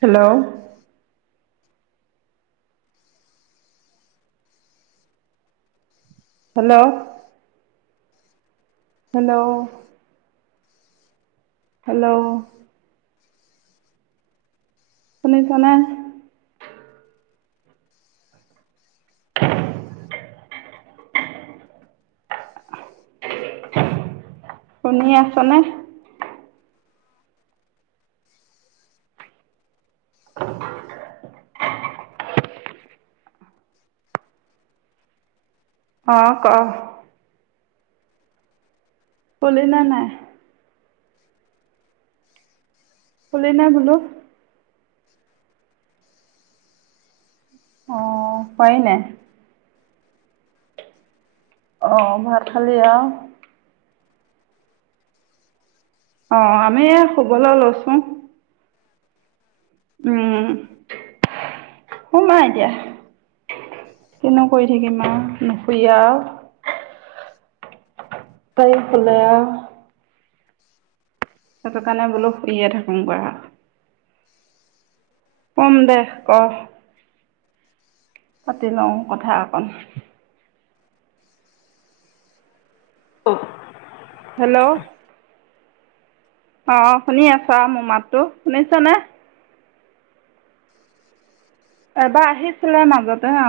Hello hello hello hello শুনিছা নে? শুনি আছনে? অ কম পুলিনে নাই। শুলি নে বোলো। অ পাৰি নাই। আহ ভাত খালি আও অ আমি শুবলৈ লৈছো। উম সমা এতিয়া কিনো কৰি থাকিম নুশুয়া আৰু তাই শুলে আৰু সেইটো কাৰণে বোলো ইয়ে থাকোম বা কম দে ক পাতি লওঁ কথা অকন অ হেল্ল' অ শুনি আছ আৰু মোৰ মাতটো শুনিছনে। এবাৰ আহিছিলে মাজতে অ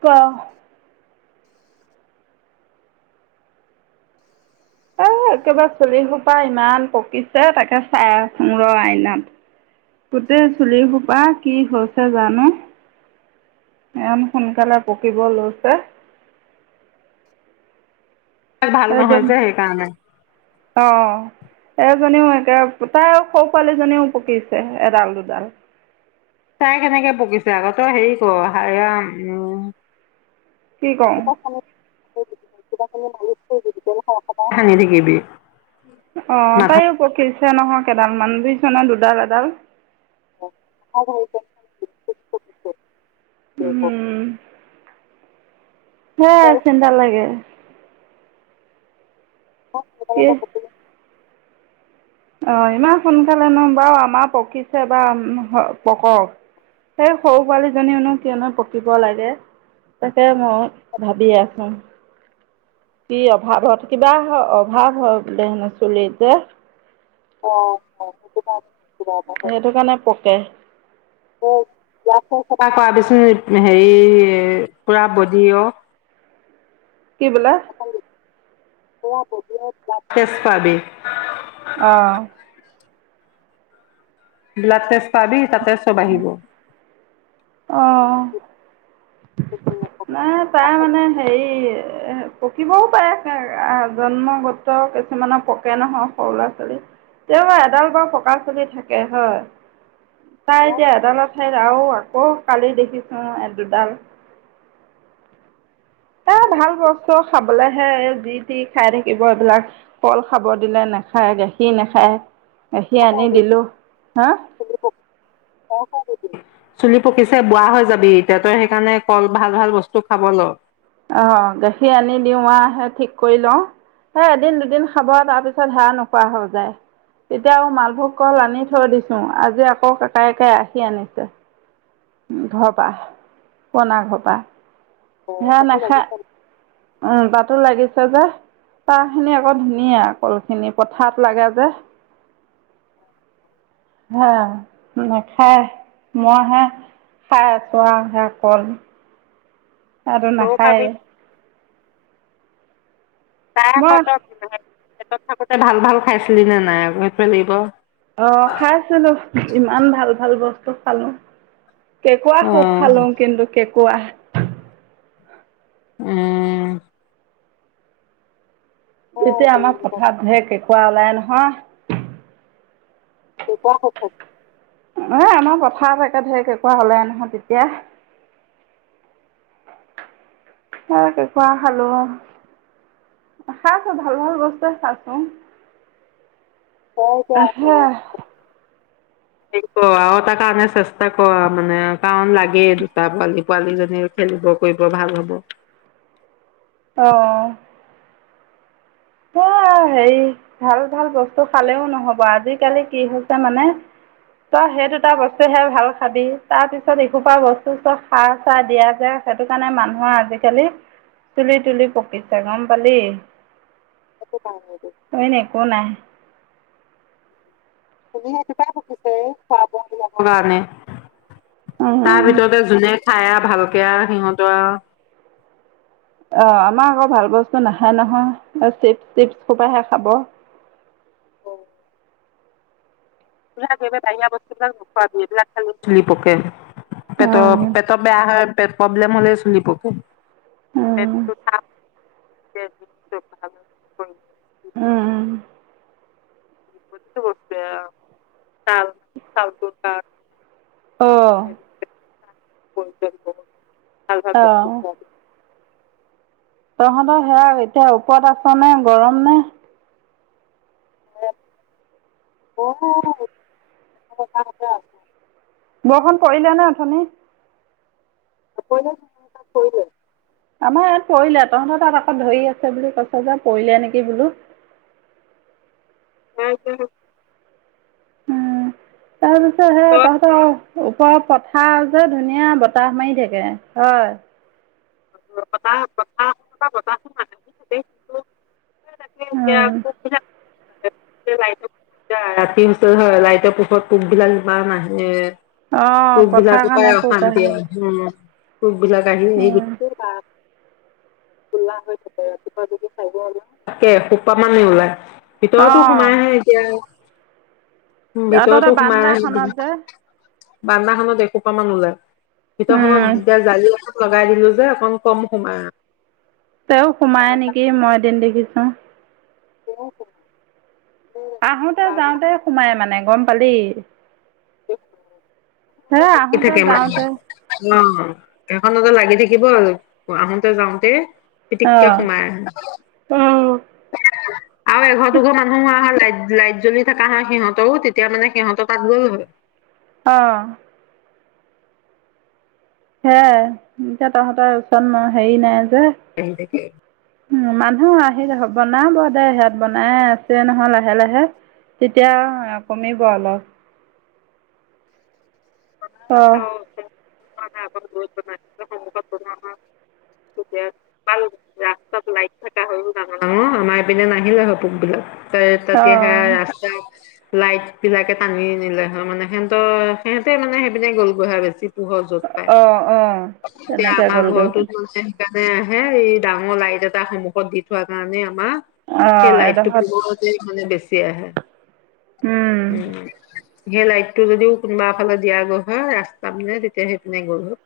ক এ একেবাৰে চুলিসোপা ইমান পকিছে তাকে চাই আচুঙ ৰ আইনাত। গোটেই চুলিসোপা কি হৈছে জানো, ইমান সোনকালে পকিব লৈছে। ভাল নহয় এদম যে সেইকাৰণে অ এজনীও একে পৌতাও সৰু পোৱালিজনীও পকিছে এডাল দুডাল। তাই কেনেকে পকিছে আগত? তই হেৰি ক হাৰাম কি কওঁ? [inaudible] হানি থাকিব। অ তাইও পকিছে নহয় কেইডাল মান। তুইছনে দুডাল এডাল। [unintelligible] [unintelligible] হে চেণ্ডা লাগে। [unintelligible] অ ইমান সোনকালেনো বাৰু আমাৰ পকিছে বা পকক। সেই সৰু পোৱালীজনীনো কিয়নো পকিব লাগে? তাকে মই ভাবি আছো। কি অভাৱত কিবা অভাৱ হয় বোলে হেনো চুলিত যে। অ সুবিধা সেইটো কাৰণে পকে। [unintelligible] হেৰী পোৱা গজিব। কি বোলি? [unintelligible] ব্লাড টেষ্ট কৰাবি। অহ ব্লাড টেষ্ট কৰবী তাতে চব আহিব। অঁ নাই তাই মানে হেৰি পকিবও পাৰে। জন্মগত কিছুমানৰ পকে নহয় সৰু ল'ৰা ছোৱালী। তেওঁ এডাল বা পকা চুলি থাকে হয়। তাই যে এটা এডাল এঠাইত আকৌ কালি দেখিছো দুডাল। এ ভাল বস্তু খাবলৈ স যি তি খাই থাকিব এইবিলাক কল খাব দিলে নাখায়, গাখীৰ নাখায়। গাখীৰ আনি [unintelligible] দিলোঁ হা চুলি পকিছে বুঢ়া হৈ যাবি এতিয়া তই সেইকাৰণে কল ভাল-ভাল বস্তু খাব লঃ। আহ গাখীৰ আনি দিওঁ আহ সে ঠিক কৰি লওঁ। সেই এদিন দুদিন খাব তাৰপিছত হে় নোখোৱা হৈ যায়। তেতিয়া আৰু মালভোগ কল আনি থৈ দিছোঁ আজি আকৌ ককায়েকে আহি আনিছে। ঘৰপা, পুৰণা ঘৰপা। অ কতে লাগিছ উম তাতো লাগিছে যে, তাহ খিনি আকৌ ধুনীয়া কলখিনি পথত লাগে যে। হে নাখাই। মই হে খাই আছো আৰুহে অকল। আৰু তইও খাবি নাখায়। মই [unintelligible] পেটত থাকোতে ভাল-ভাল খাইছিলি নে নাই? শেটোৱে লাগিব। অ খাইছিলো ইমান ভাল ভাল বস্তু খালোঁ কেঁকোৰা অ খুব খালো কিন্তু কে কোৱা উম ক এতিয়া আমাৰ পথাৰ শেষ কেঁকোৱা ওলাই নহয় কেঁকোৱা এ আমাৰ পথাৰত একে ধেৰ কেঁকোৰা হ'লে নহয় তেতিয়া, স কেঁকোৰা খালো খাইছো ভাল ভাল বস্তুৱে খাইছো তই এতিয়া হে আহ সেই কৰ আও এটাৰ কাৰণে চেষ্টা কৰ মানে কাৰণ লাগেই দুটা পোৱালি পোৱালিজনীৰ খেলিব কৰিব ভাল হ'ব অঁ এ হেৰি ভাল ভাল বস্তু খালেও নহ'ব আজিকালি কি হৈছে মানে তই সেই দুটা বস্তুহে ভাল খাবি তাৰ পিছত এসোপা বস্তু চব সাৰ চাৰ দিয়া যে সেইটো কাৰণে মানুহৰ আজিকালি চুলি তুলি পকিছে গম পালি এইটো পাই অইন একো নাই কাৰণে উম উম তাৰ ভিতৰতে যোনে খাই আৱ ভালকে আৱ সিহঁতৰ আৱ অ আমাৰ আকৌ ভাল বস্তু নেখায় নহয় চিপছ টিপছ হোপাহে খাব পুৰা একেবাৰে বাহিৰা বস্তুবিলাক নোখোৱাবি এইবিলাক খালে চুলি পকে পেট উম পেট বেয়া হয় পেট প্ৰব্লেম হ'লে চলিব উম উম [unintelligible] অঁ [unintelligible] অ [unintelligible] তহঁতৰ সেয়া এতিয়া ওপৰত আছে নে গৰম নে অ আ [unintelligible] বৰষুণ পৰিলে নে অথনি [unintelligible] আমাৰ ইয়াত পৰিলে তহঁতৰ তাত আক ধৰি আছে বুলি কৈছ যে পৰিলে নেকি বোলো [unintelligible] উম, তাৰপিছত সেয়া তহঁতৰ ওপৰত পথাৰ যে ধুনীয়া বতাহ মাৰি থাকে হয় [inaudible] [unintelligible] [unintelligible] ৰাতিৰ ওচৰ হয় লাইটৰ পোহৰত পোক বিলাক ইমান আহে অঁ পুক পথাৰ বিলাকৰ পৰাই কাৰণে পোক অশান্তি আহে হয় উম পুক বিলাক আহি আহি অঁ গোটেই ধোলা হৈ থাকে ৰাতিপুৱা যদি হাৰিব ওলাও এখুপা মানেই ওলাই। ভিতৰতো সোমাই আহে এতিয়া অঁ ভিতৰতো তহঁতৰ সোমাই আহে বান্দাখনত যে বান্দাখননত এখোপামান ওলায়। উম, ভিতৰখনত যেতিয়া জাৰি আ লগাই দিলো যে অকন কম সোমাই। তেওঁ সোমায় নেকি মই এদিন দেখিছো। অ তেওঁৱ ক আহোতে যাওঁতে সোমাই মানে গম পালি? হে [unintelligible] ই আহোঁতে কেম যাওঁতে উ এখনতে লাগি থাকিব আৰু আহোতে যাওঁতে পিটিককে অহ সোমাই উম আৰু এঘৰ দুঘৰ মানুহ হোৱা হ'লে লাইট জ্বলি থকা হয় সিহঁতৰও তেতিয়া মানে সিহঁতৰ তাত গ'ল হয়। অহ হে এতিয়া তহঁতৰ ওচৰত হেৰি নাই আহি থাকে উ মান ন আহিলে হ'ব না বনাব দে সেয়াত বনাই আছে নহয় লাহে লাহে। তেতিয়া কমিব অলপ অহ ন গল [unintelligible] অ আমাৰপিনে নাহিলে হয় পোকবলাক তেতিয়াহে অঁ ৰাস্তাও লাইট বিলাকে টানি আনিলে হয় মানে সেতৰ, সিহঁতে মানে সেই পিনে গ'লগৈ হয় বেছি পোহৰ য'ত পায় অ অ, এতিয়া তেনেকে আমাৰ গ'লগৈ ঘৰটোত মানে সেইকাৰণে হে এই ডাঙৰ লাইট এটা সন্মুখত দি থোৱা কাৰণে সেই অঁ লাইটটো এডোখৰত পুহৰ যে সেই কাৰণে চিয়া হে উম সেই লাইটটো যদিও কোনোবা ফালে দিয়া গল হয় ৰাস্তা পিনে তেতিয়া সেই পিনে গল হয়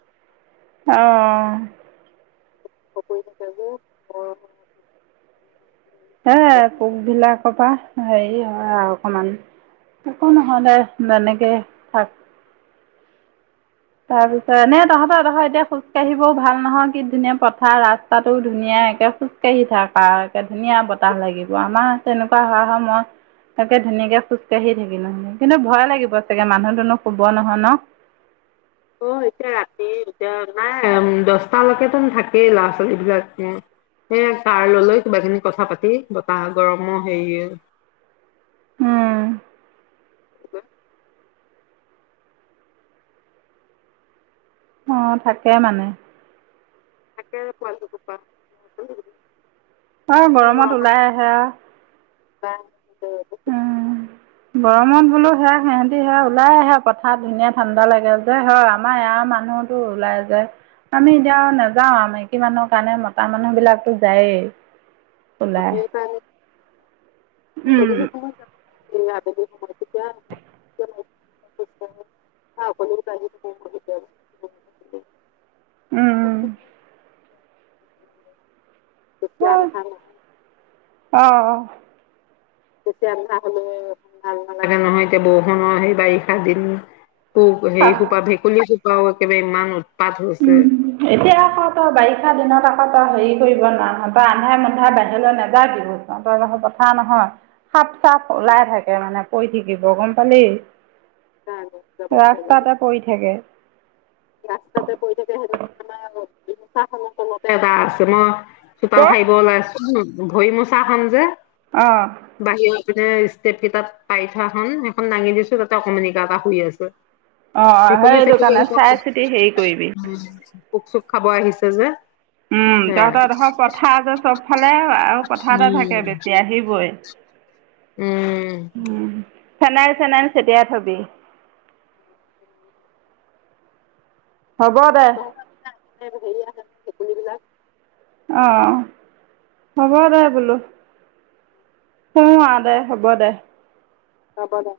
অঁ [unintelligible] সে পোকবিলাকৰ পৰা হেৰি হয় আৰু অকণমান, একো নহয় দে তেনেকেই থাক। তাৰপিছত, এনে তহঁতৰ দেখৰ এতিয়া খোজকাাঢ়িবও ভাল নহয় কি ধুনীয়া পথাৰ ৰাস্তাটোও ধুনীয়া একে খোজকাাঢ়ি থাক আৰু একে ধুনীয়া বতাহ লাগিব, আমাৰ তেনেকুৱা হোৱা হয় মই তাকে ধুনীয়াকে খোজকাাঢ়ি থাকিলো হয় কিন্তু ভয় লাগিব চাগে মানুহ-দুনুহ শুব নহয় ন? অ এতিয়া ৰাতি এতিয়া নাই দচটালৈকেতো থাকেই ল'ৰা ছোৱালীবিলাক, সে ছাৰ ললৈ কিবাখিনি কথা পাতি বতাহ গৰমৰ হেৰি ওম্ অ থাকে মানে। নাকে পোৱালল ক্পা [unintelligible] বৰ গৰমত ওলাই আহে। হয় [unintelligible] [inaudible] উম গৰমত বোলো সেয়া সিহঁতি সেয়া ওলাই আহে পথাৰ ধুনীয়া ঠাণ্ডা লাগে যে হয়। আমাৰ ইয়াৰ মানুহতো ওলাই যায়, আমি যাওঁ নাযাওঁ আমি মাইকী মানুহৰ কাৰণে মতা মানুহ বিলাকতো যায়েই। অ ওলাই। হেকৰণে উম, সমত যাব [unintelligible] [unintelligible] উ উম, উম, [inaudible] [inaudible] [unintelligible] অহ-অহ এতিয়া আন্ধাৰ হলে ভাল নালাগে নহয় এতিয়া বৰষুণৰ সেই বাৰিষা দিন। ঐ সেই সোপা ভেকুলি আৰু একেবাৰে ইমান উৎপাত হৈছে। উম এতিয়া আকৌ তই বাৰিষা দিনত আ ত হেৰি কৰিব নোৱাৰ তই আন্ধাই মুন্ধাই বাহিৰলৈ নাযাবি তই কথা নহয়। সাপ-চাপ ওলাই থাকে মানে পৰি থাকিব গম পালি? [unintelligible] ৰাস্তাতে পৰি থাকে। ৰাস্তাতে পৰি থাকে, সেইদিনাখন আমাৰ ৰিক্সা খনৰ তলতে এটা আছে মই চোতাল সাৰিব ওলাইছো ভৰি মোচা খন যে। অহ। বাহিৰৰ ষ্টেপ কেইটাত পাৰি থোৱা খন সেইখন দাঙি দিছো তাতে অকমানি দাদা শুই আছে। অ ভেকুলী সেইটো চেকুলী কাৰণে চাই চিতি হেৰি কৰিবি। পোক চুক খাব আহিছে যে। উম হে তহঁতৰ এডখৰ পথাৰ যে চব ফালে আৰু পথাৰতে উম। থাকে বেছি আহিবই। উম। উম, ফেনাইল চেনাইল চিতিয়াই থবি। হ'ব দে। [unintelligible] অ, হ'ব দে বোলো। উ, আহ দে, হ'ব দে। হব দে।